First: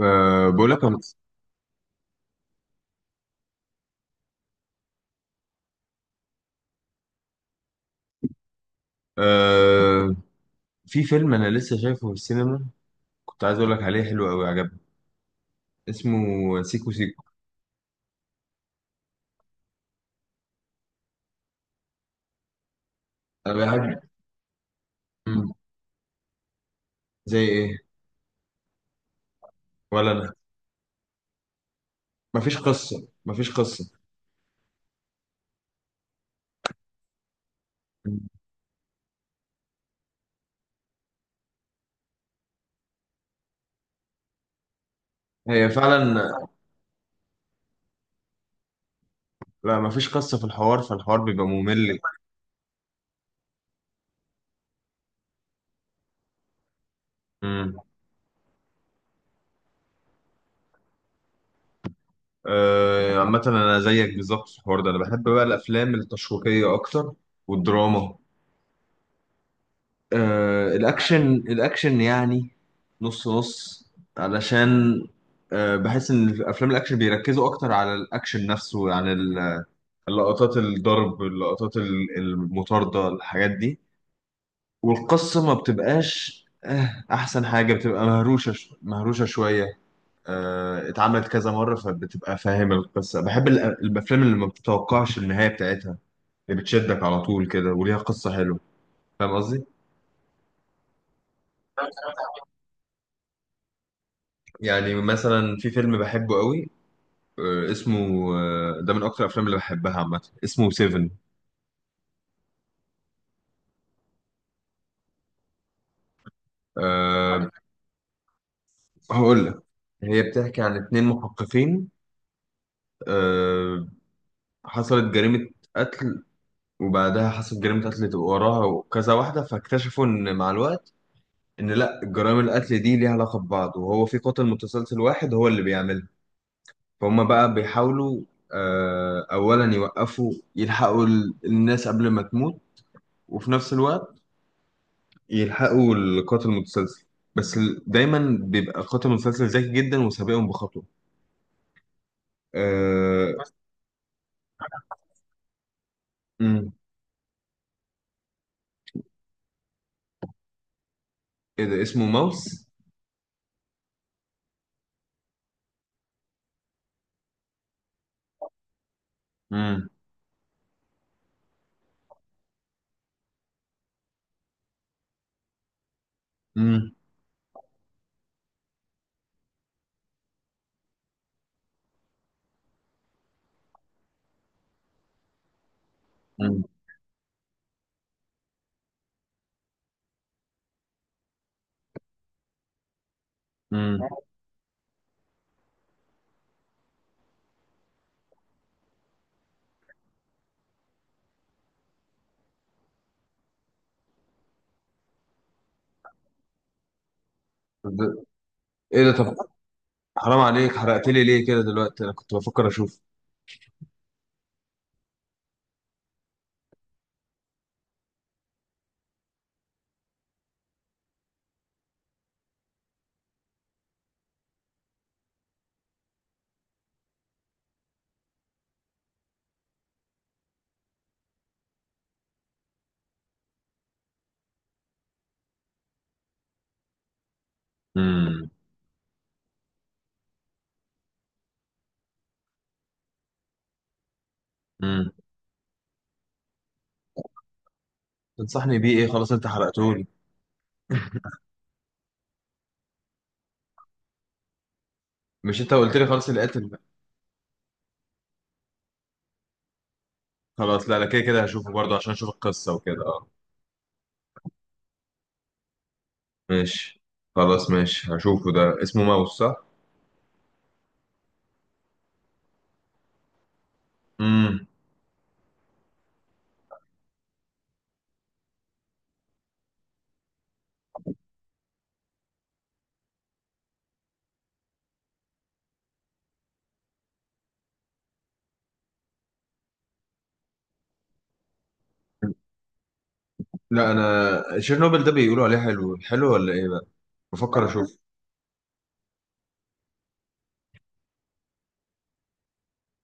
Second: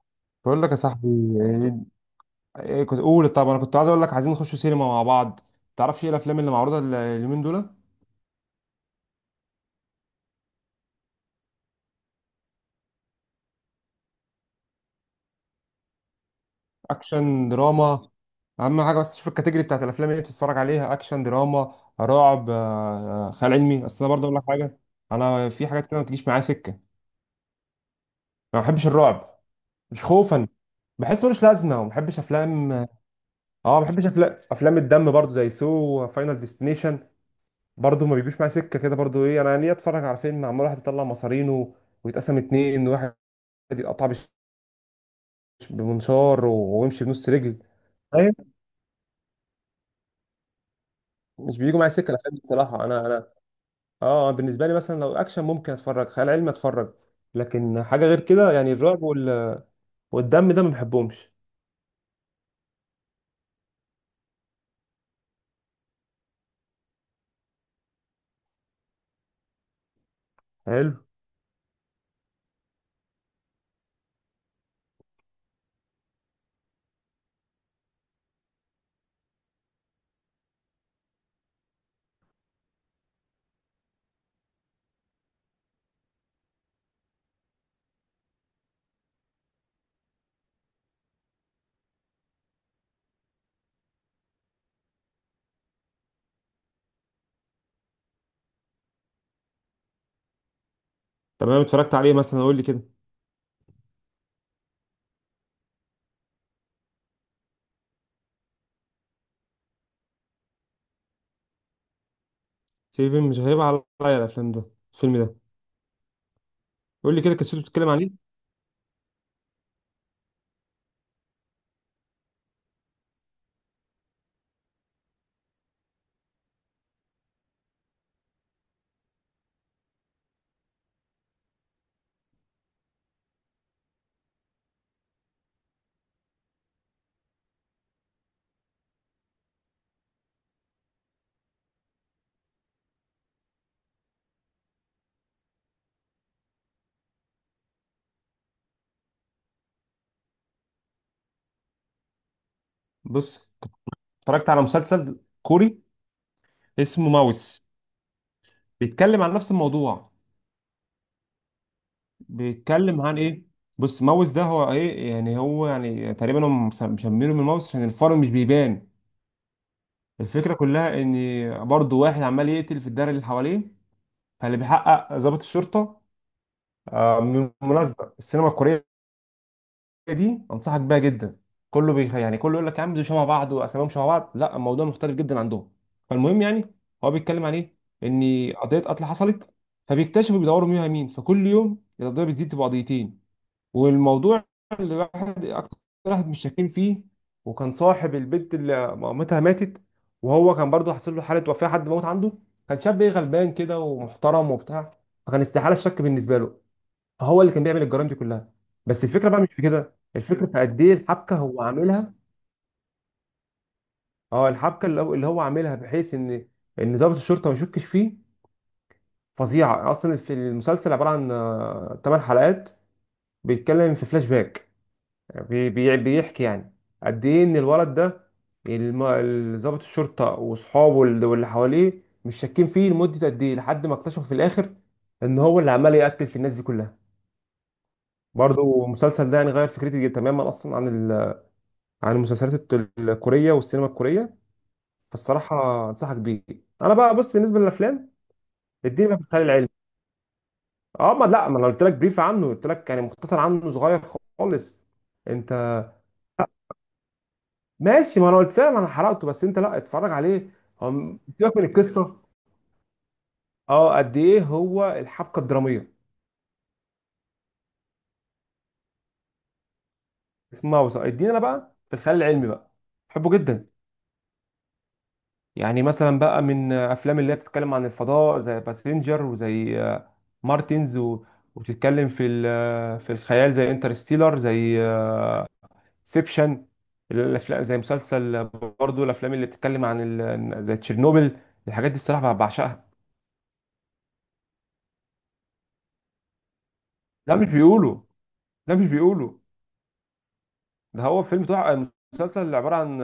أه، بقول بقول لك يا لك صاحبي. ايه إيه كنت اقول، طب انا كنت عايز اقول لك، عايزين نخش سينما مع بعض. تعرفش ايه الافلام اللي معروضه اليومين دول؟ أه، في فيلم انا لسه شايفه في السينما. كنت عايز اقول لك عليه، حلو قوي، عجبني. اسمه سيكو سيكو. اكشن دراما. اهم حاجه بس تشوف الكاتيجوري بتاعت الافلام اللي انت بتتفرج عليها، اكشن دراما رعب خيال انا علمي. بحب. اصل انا برضه اقول لك حاجه، انا مم. في حاجات كده ما بتجيش معايا سكه. زي ايه؟ ما بحبش الرعب، مش ولا انا. خوفا، بحس ملوش لازمه. وما بحبش مفيش افلام، اه قصه مفيش ما قصه. بحبش افلام الدم برضه زي سو وفاينل ديستنيشن، برضه ما بيجوش معايا سكه كده. برضه ايه، انا ليه اتفرج على فيلم عمال واحد يطلع مصارينه ويتقسم اتنين، ان واحد يقطع هي فعلا. بمنشار ويمشي بنص رجل؟ ايوه. لا، مفيش قصه في الحوار، فالحوار بيبقى مش بيجوا معايا ممل. سكه الافلام دي بصراحه. انا انا اه بالنسبه لي، مثلا لو اكشن ممكن اتفرج، خيال علمي اتفرج، مم. لكن حاجه غير كده يعني الرعب والدم ده ما بحبهمش. أه، عامه انا زيك بالظبط في الحوار ده. انا بحب بقى الافلام التشويقيه اكتر، والدراما. حلو. الاكشن يعني، نص نص، علشان بحس ان في افلام الاكشن بيركزوا اكتر على الاكشن نفسه عن اللقطات، الضرب، اللقطات المطاردة، الحاجات دي. والقصة ما بتبقاش، احسن حاجة بتبقى مهروشة، مهروشة شوية. اتعملت كذا مرة فبتبقى فاهم القصة. بحب الافلام اللي ما بتتوقعش النهاية بتاعتها، اللي بتشدك على طول كده وليها قصة حلوة. فاهم قصدي؟ تمام، اتفرجت عليه؟ مثلا قول لي كده. يعني مثلا في فيلم بحبه قوي. اسمه ده من اكتر الافلام اللي بحبها عامه، اسمه سيفن. سيفن مش غريب عليا. الافلام ده الفيلم ده؟ قول لي كده أه. قصته بتتكلم عن ايه. هقول لك. هي بتحكي عن اتنين محققين. أه. حصلت جريمة قتل، وبعدها حصلت جريمة قتل تبقى وراها، وكذا واحدة، فاكتشفوا ان مع الوقت ان لا جرائم القتل دي ليها علاقة ببعض، وهو في قاتل متسلسل واحد هو اللي بيعملها. فهم بقى بيحاولوا اولا يوقفوا، يلحقوا الناس قبل ما تموت، وفي نفس الوقت يلحقوا القاتل المتسلسل. بس دايما بيبقى قاتل متسلسل ذكي جدا وسابقهم بخطوة. آه... بص، اتفرجت على مسلسل كوري مم. اسمه ماوس، بيتكلم عن نفس الموضوع. ايه ده اسمه ماوس؟ بيتكلم عن ايه؟ بص، ماوس ده هو ايه يعني، هو يعني تقريبا هم مسمينه من ماوس عشان الفار مش بيبان. مم. الفكره كلها ان برضه واحد عمال يقتل في الدايره اللي حواليه، فاللي بيحقق ضابط الشرطه. مم. من بالمناسبه السينما الكوريه دي انصحك بيها جدا. يعني كله يقول لك يا عم دول شبه بعض واساميهم شبه بعض، لا الموضوع مختلف جدا عندهم. فالمهم مم. يعني، هو بيتكلم عن ايه؟ ان قضيه قتل حصلت، فبيكتشفوا بيدوروا مين مين، فكل يوم القضيه بتزيد، تبقى قضيتين. مم. والموضوع اللي واحد اكتر، واحد مش شاكين فيه، وكان صاحب البنت اللي مامتها ماتت، وهو كان برضه حصل له حاله، وفاه حد موت عنده. كان شاب ايه، غلبان كده ومحترم وبتاع، فكان استحاله الشك بالنسبه له، فهو اللي كان بيعمل الجرائم دي ده- كلها. ايه بس ده؟ الفكره طب، بقى مش في كده، حرام الفكره في عليك، قد ايه حرقت لي الحبكه ليه كده هو دلوقتي؟ انا عاملها. كنت بفكر اشوف. اه الحبكه اللي هو عاملها بحيث ان ضابط الشرطه ما يشكش فيه. فظيعه اصلا. في المسلسل عباره عن 8 حلقات، بيتكلم في فلاش باك. بيحكي يعني قد ايه ان الولد ده، ضابط الشرطه واصحابه واللي حواليه مش شاكين فيه لمده قد ايه، لحد ما اكتشفوا في الاخر ان هو اللي عمال يقتل في الناس دي كلها. مم. برضو المسلسل ده يعني غير فكرتي تماما اصلا عن عن المسلسلات الكوريه والسينما الكوريه. مم. فالصراحه انصحك بيه. انا بقى، بص، بالنسبه للافلام. تنصحني بيه اديني ايه؟ بقى في خلاص، الخيال انت العلمي. حرقته لي. اه ما لا، ما انا قلت لك بريف عنه، قلت لك يعني مختصر عنه صغير خالص. انت مش انت قلت لي خلاص اللي قاتل؟ ماشي، ما انا قلت لها، ما انا حرقته، بس انت لا اتفرج عليه. خلاص هو لا لا، كده كده سيبك من هشوفه برضه عشان القصه، اشوف القصة وكده، اه. اه قد ايه هو الحبكه الدراميه. ماشي، خلاص ماشي، هشوفه. ده اسمه ماوس صح؟ اسمها وثائقي. ادينا انا بقى في الخيال العلمي بقى، بحبه جدا. مم. يعني مثلا بقى من افلام اللي هي بتتكلم عن الفضاء زي باسنجر وزي مارتنز وبتتكلم في ال... آه، في الخيال زي انترستيلر زي سيبشن. الافلام زي مسلسل، برضو الافلام اللي بتتكلم عن زي تشيرنوبل، الحاجات دي الصراحه بعشقها. لا، انا تشيرنوبل ده بيقولوا عليه حلو حلو ولا ايه بقى؟ لا مش بفكر اشوف. بيقولوا، لا مش بيقولوا، ده هو فيلم تحفة. مسلسل اللي عبارة عن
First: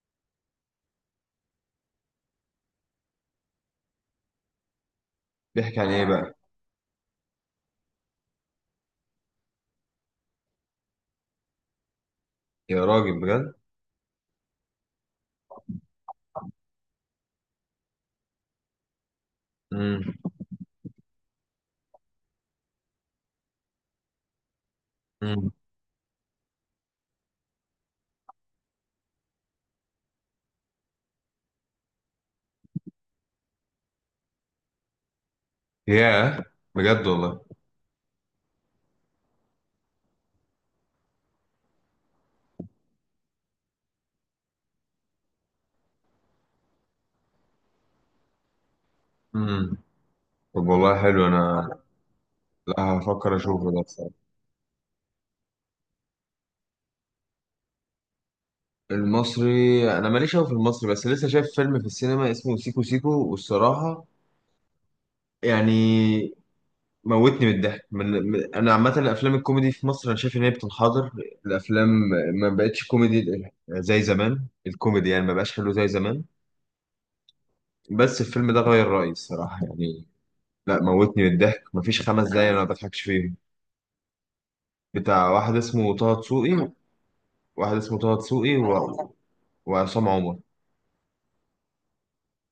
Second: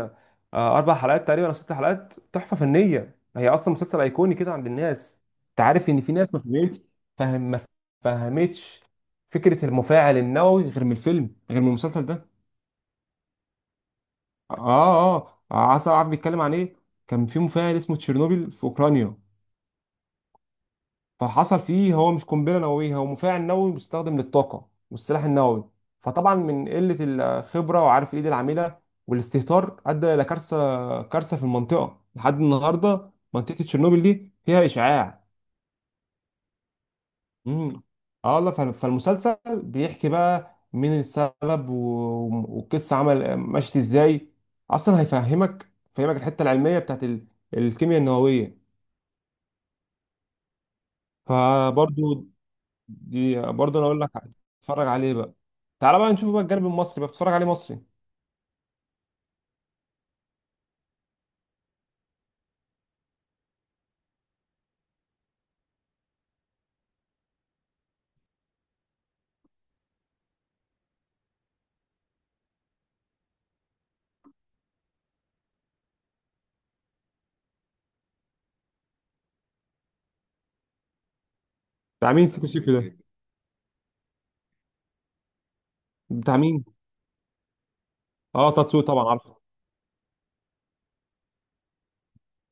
أربع حلقات تقريبا أو ست حلقات، تحفة فنية، هي أصلا مسلسل أيقوني كده عند الناس. أنت بيحكي عن عارف إن ايه في بقى؟ ناس ما فهمتش، ما فهمتش فكرة المفاعل النووي غير من الفيلم، غير من المسلسل ده. يا راجل بجد. آه عسل. عارف بيتكلم عن إيه؟ كان في مفاعل اسمه تشيرنوبيل في أوكرانيا، امم. فحصل فيه، هو مش قنبله نوويه، هو مفاعل نووي مستخدم للطاقه والسلاح امم. النووي. فطبعا من قله الخبره، وعارف الايد العامله والاستهتار، ادى الى كارثه، كارثه في المنطقه لحد النهارده. منطقه تشيرنوبل دي فيها اشعاع. ياه، بجد والله. امم اه والله، فالمسلسل بيحكي بقى مين السبب والقصه عمل مشت ازاي. اصلا هيفهمك، فهمك الحته العلميه بتاعت الكيمياء النوويه. امم. طب والله حلو. انا فبرضو لا، هفكر دي اشوفه برضه ده انا اقول بصراحه. لك، اتفرج عليه بقى. تعالى بقى نشوف بقى الجانب المصري بقى، بتتفرج عليه مصري. المصري انا ماليش قوي في المصري، بس لسه شايف فيلم في السينما اسمه سيكو سيكو، والصراحه يعني موتني من الضحك. انا عامه الافلام الكوميدي في مصر انا شايف ان هي بتنحدر، الافلام. ما بقتش كوميدي زي زمان، الكوميدي يعني ما بقاش حلو زي زمان. بس الفيلم ده غير رأيي الصراحة، يعني لا، موتني من الضحك، مفيش بتاع مين خمس سيكو دقايق انا ما سيكو ده؟ بضحكش فيهم. بتاع واحد اسمه طه بتاع مين؟ دسوقي. واحد اسمه طه اه دسوقي تاتسو طبعا عارفه. وعصام عمر.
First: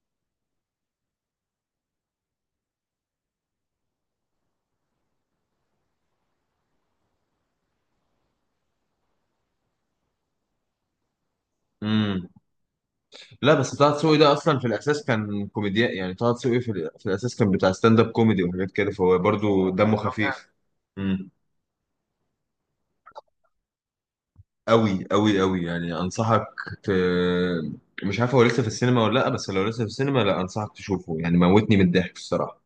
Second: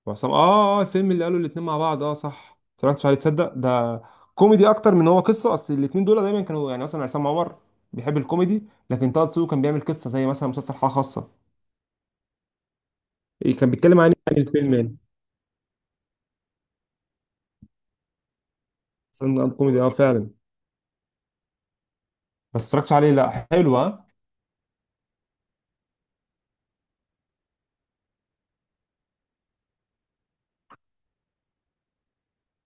وعصام، الفيلم اللي قالوا الاتنين مع بعض، اه صح. اتفرجتش عليه، تصدق؟ ده كوميدي اكتر من هو قصه، اصل الاتنين دول دايما كانوا، يعني مثلا عصام عمر بيحب الكوميدي، لكن طه دسوقي كان بيعمل قصه زي مثلا مسلسل حاله خاصه. امم. لا، إيه كان بس طه بيتكلم عن دسوقي ايه ده يعني اصلا في الفيلم يعني؟ الاساس كان كوميديان. يعني طه دسوقي في الاساس كان بتاع ستاند اب كوميدي وحاجات كده، فهو مثلا برضو كوميدي دمه فعلا؟ خفيف. امم. بس اتفرجتش عليه، لا حلو ها. قوي قوي قوي، يعني انصحك. ت... مش عارف هو لسه في السينما ولا لا، بس لو لسه في السينما، لا انصحك تشوفه يعني، موتني من الضحك الصراحة.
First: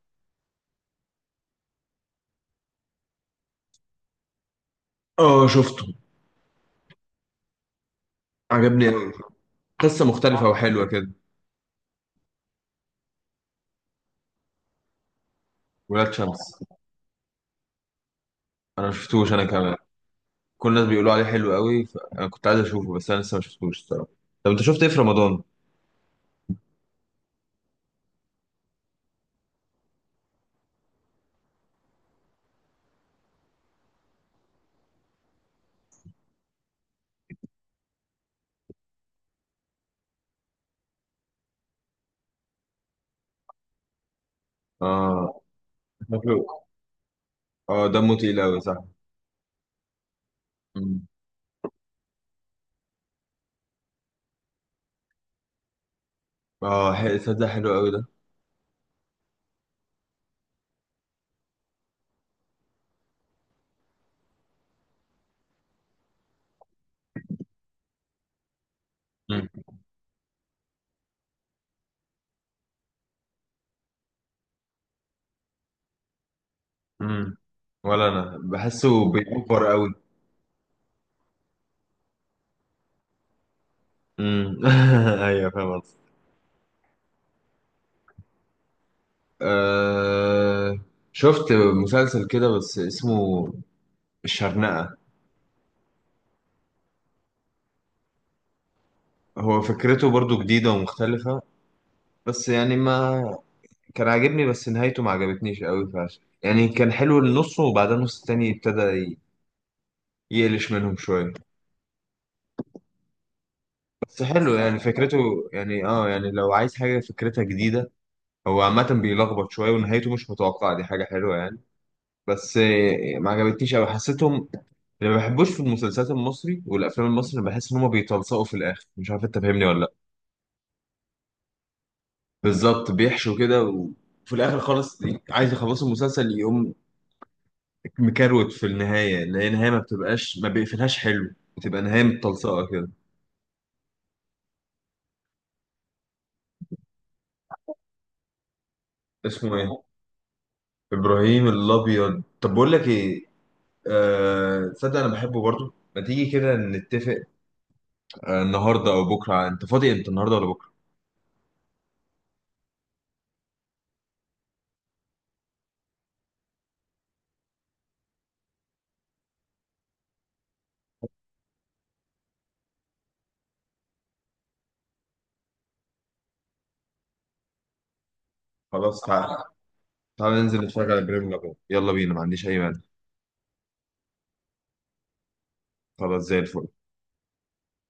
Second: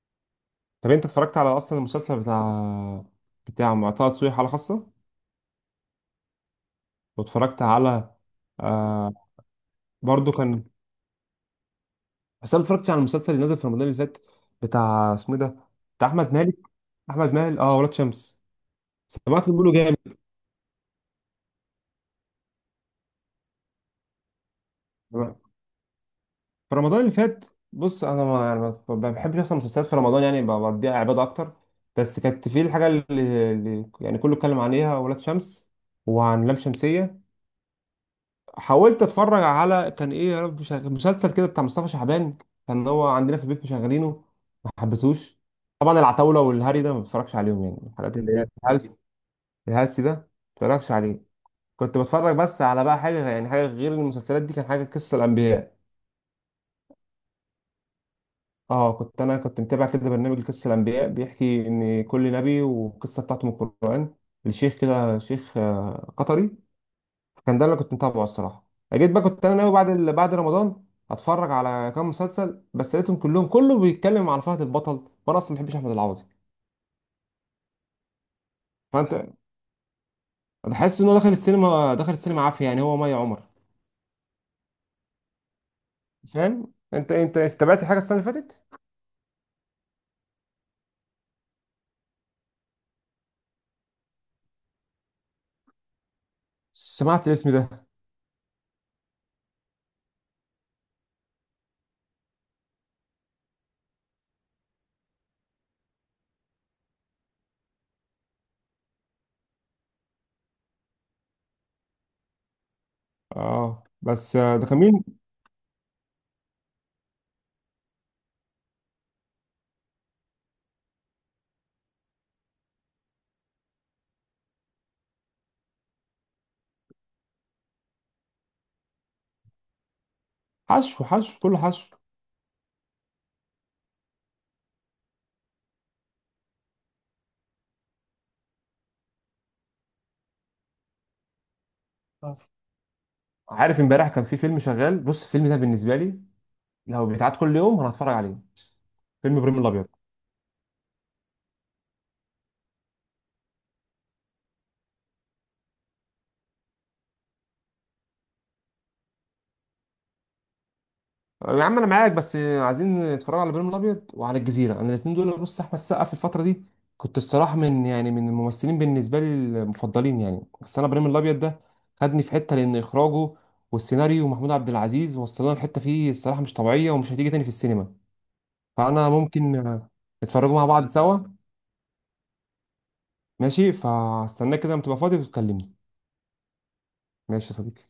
طب انت اتفرجت على اصلا المسلسل بتاع مع طه دسوقي، حاله خاصه؟ اه، شفته، واتفرجت على عجبني قوي. آه قصة برضو مختلفة كان. وحلوة كده. بس انا اتفرجت على المسلسل اللي نزل في رمضان اللي فات، بتاع اسمه إيه ده، بتاع ولاد احمد مالك شمس؟ احمد مالك ولاد شمس. أنا ما شفتوش أنا سمعت إن بيقولوا كمان. جامد. كل الناس بيقولوا عليه حلو قوي، فأنا كنت عايز أشوفه، بس أنا لسه ما شفتوش الصراحة. طب أنت شفت إيه في رمضان؟ في رمضان اللي فات، بص، انا ما يعني ما بحبش اصلا المسلسلات في رمضان، يعني بقضيها عباده اكتر. بس كانت في الحاجه اللي يعني كله اتكلم عليها، ولاد شمس وعن لام شمسيه. حاولت اتفرج على، كان ايه يا رب، مسلسل كده بتاع مصطفى شعبان، كان هو عندنا في البيت مشغلينه، ما حبيتهوش. آه. طبعا العتاوله شكله. والهري ده ما بتفرجش عليهم، يعني آه، دمه الحلقات اللي تقيل هي قوي صح. الهلس، الهلس ده ما بتفرجش مم. عليه. كنت بتفرج بس على بقى حاجه يعني، حاجه غير المسلسلات دي، كان حاجه قصه الانبياء. آه، حلو ده، حلو قوي ده. اه كنت، انا كنت متابع كده برنامج قصه الانبياء، بيحكي ان كل نبي والقصه بتاعته من القران، الشيخ كده، شيخ قطري. كان ده اللي كنت متابعه الصراحه. جيت بقى، كنت مم. انا ناوي بعد بعد رمضان اتفرج على كام مسلسل، بس لقيتهم كلهم كله بيتكلم عن فهد البطل، وانا اصلا ما بحبش احمد العوضي. مم. ولا أنا بحسه فانت بيأفور قوي. تحس ان هو دخل السينما، دخل السينما عافيه، يعني هو مي عمر. مم. أيوه، فاهم قصدك. فاهم؟ انت تابعت حاجه السنه اللي فاتت؟ آه، شفت مسلسل كده بس اسمه الشرنقة. سمعت الاسم ده. هو فكرته برضو جديدة ومختلفة، بس يعني ما كان عاجبني. بس نهايته ما عجبتنيش قوي، فعشان يعني كان حلو النص، وبعدين النص التاني ابتدى يقلش منهم شوية. اه بس بس حلو ده يعني كان فكرته. مين؟ يعني لو عايز حاجة فكرتها جديدة، هو عامة بيلخبط شوية ونهايته مش متوقعة، دي حاجة حلوة يعني. بس ما عجبتنيش قوي، حسيتهم. اللي ما بحبوش في المسلسلات المصري والأفلام المصري، بحس إن هما بيتلصقوا في الآخر. مش عارف أنت فاهمني ولا لأ. حشو، حشو، كله حشو. بالظبط، بيحشوا كده، و في الاخر خالص عايز يخلصوا المسلسل يقوم مكروت في النهاية، اللي هي نهاية ما بتبقاش، ما بيقفلهاش حلو، بتبقى نهاية آه. متلصقة كده. عارف امبارح كان في فيلم شغال؟ بص، الفيلم ده بالنسبه لي لو بيتعاد كل يوم انا هتفرج عليه، فيلم اسمه ابراهيم ايه؟ الابيض. إبراهيم الأبيض؟ طب بقول لك ايه؟ آه، تصدق أنا بحبه برضو. ما تيجي كده نتفق، النهاردة أو بكرة؟ أنت فاضي أنت، النهاردة ولا بكرة؟ يا عم انا معاك، بس عايزين نتفرج على ابراهيم الابيض وعلى الجزيره، انا الاثنين دول. بص، احمد السقا في الفتره دي كنت الصراحه من الممثلين بالنسبه لي المفضلين يعني. بس انا ابراهيم الابيض ده خدني في حته، لان اخراجه والسيناريو ومحمود عبد العزيز وصلنا لحته فيه الصراحه مش طبيعيه، ومش هتيجي تاني في السينما. خلاص فانا تعالى، ممكن تعالى نتفرجوا ننزل مع بعض نتفرج على سوا. إبراهيم الأبيض، يلا بينا، ما عنديش أي مانع. ماشي، فاستناك كده لما تبقى فاضي وتكلمني. خلاص زي الفل. ماشي يا صديقي.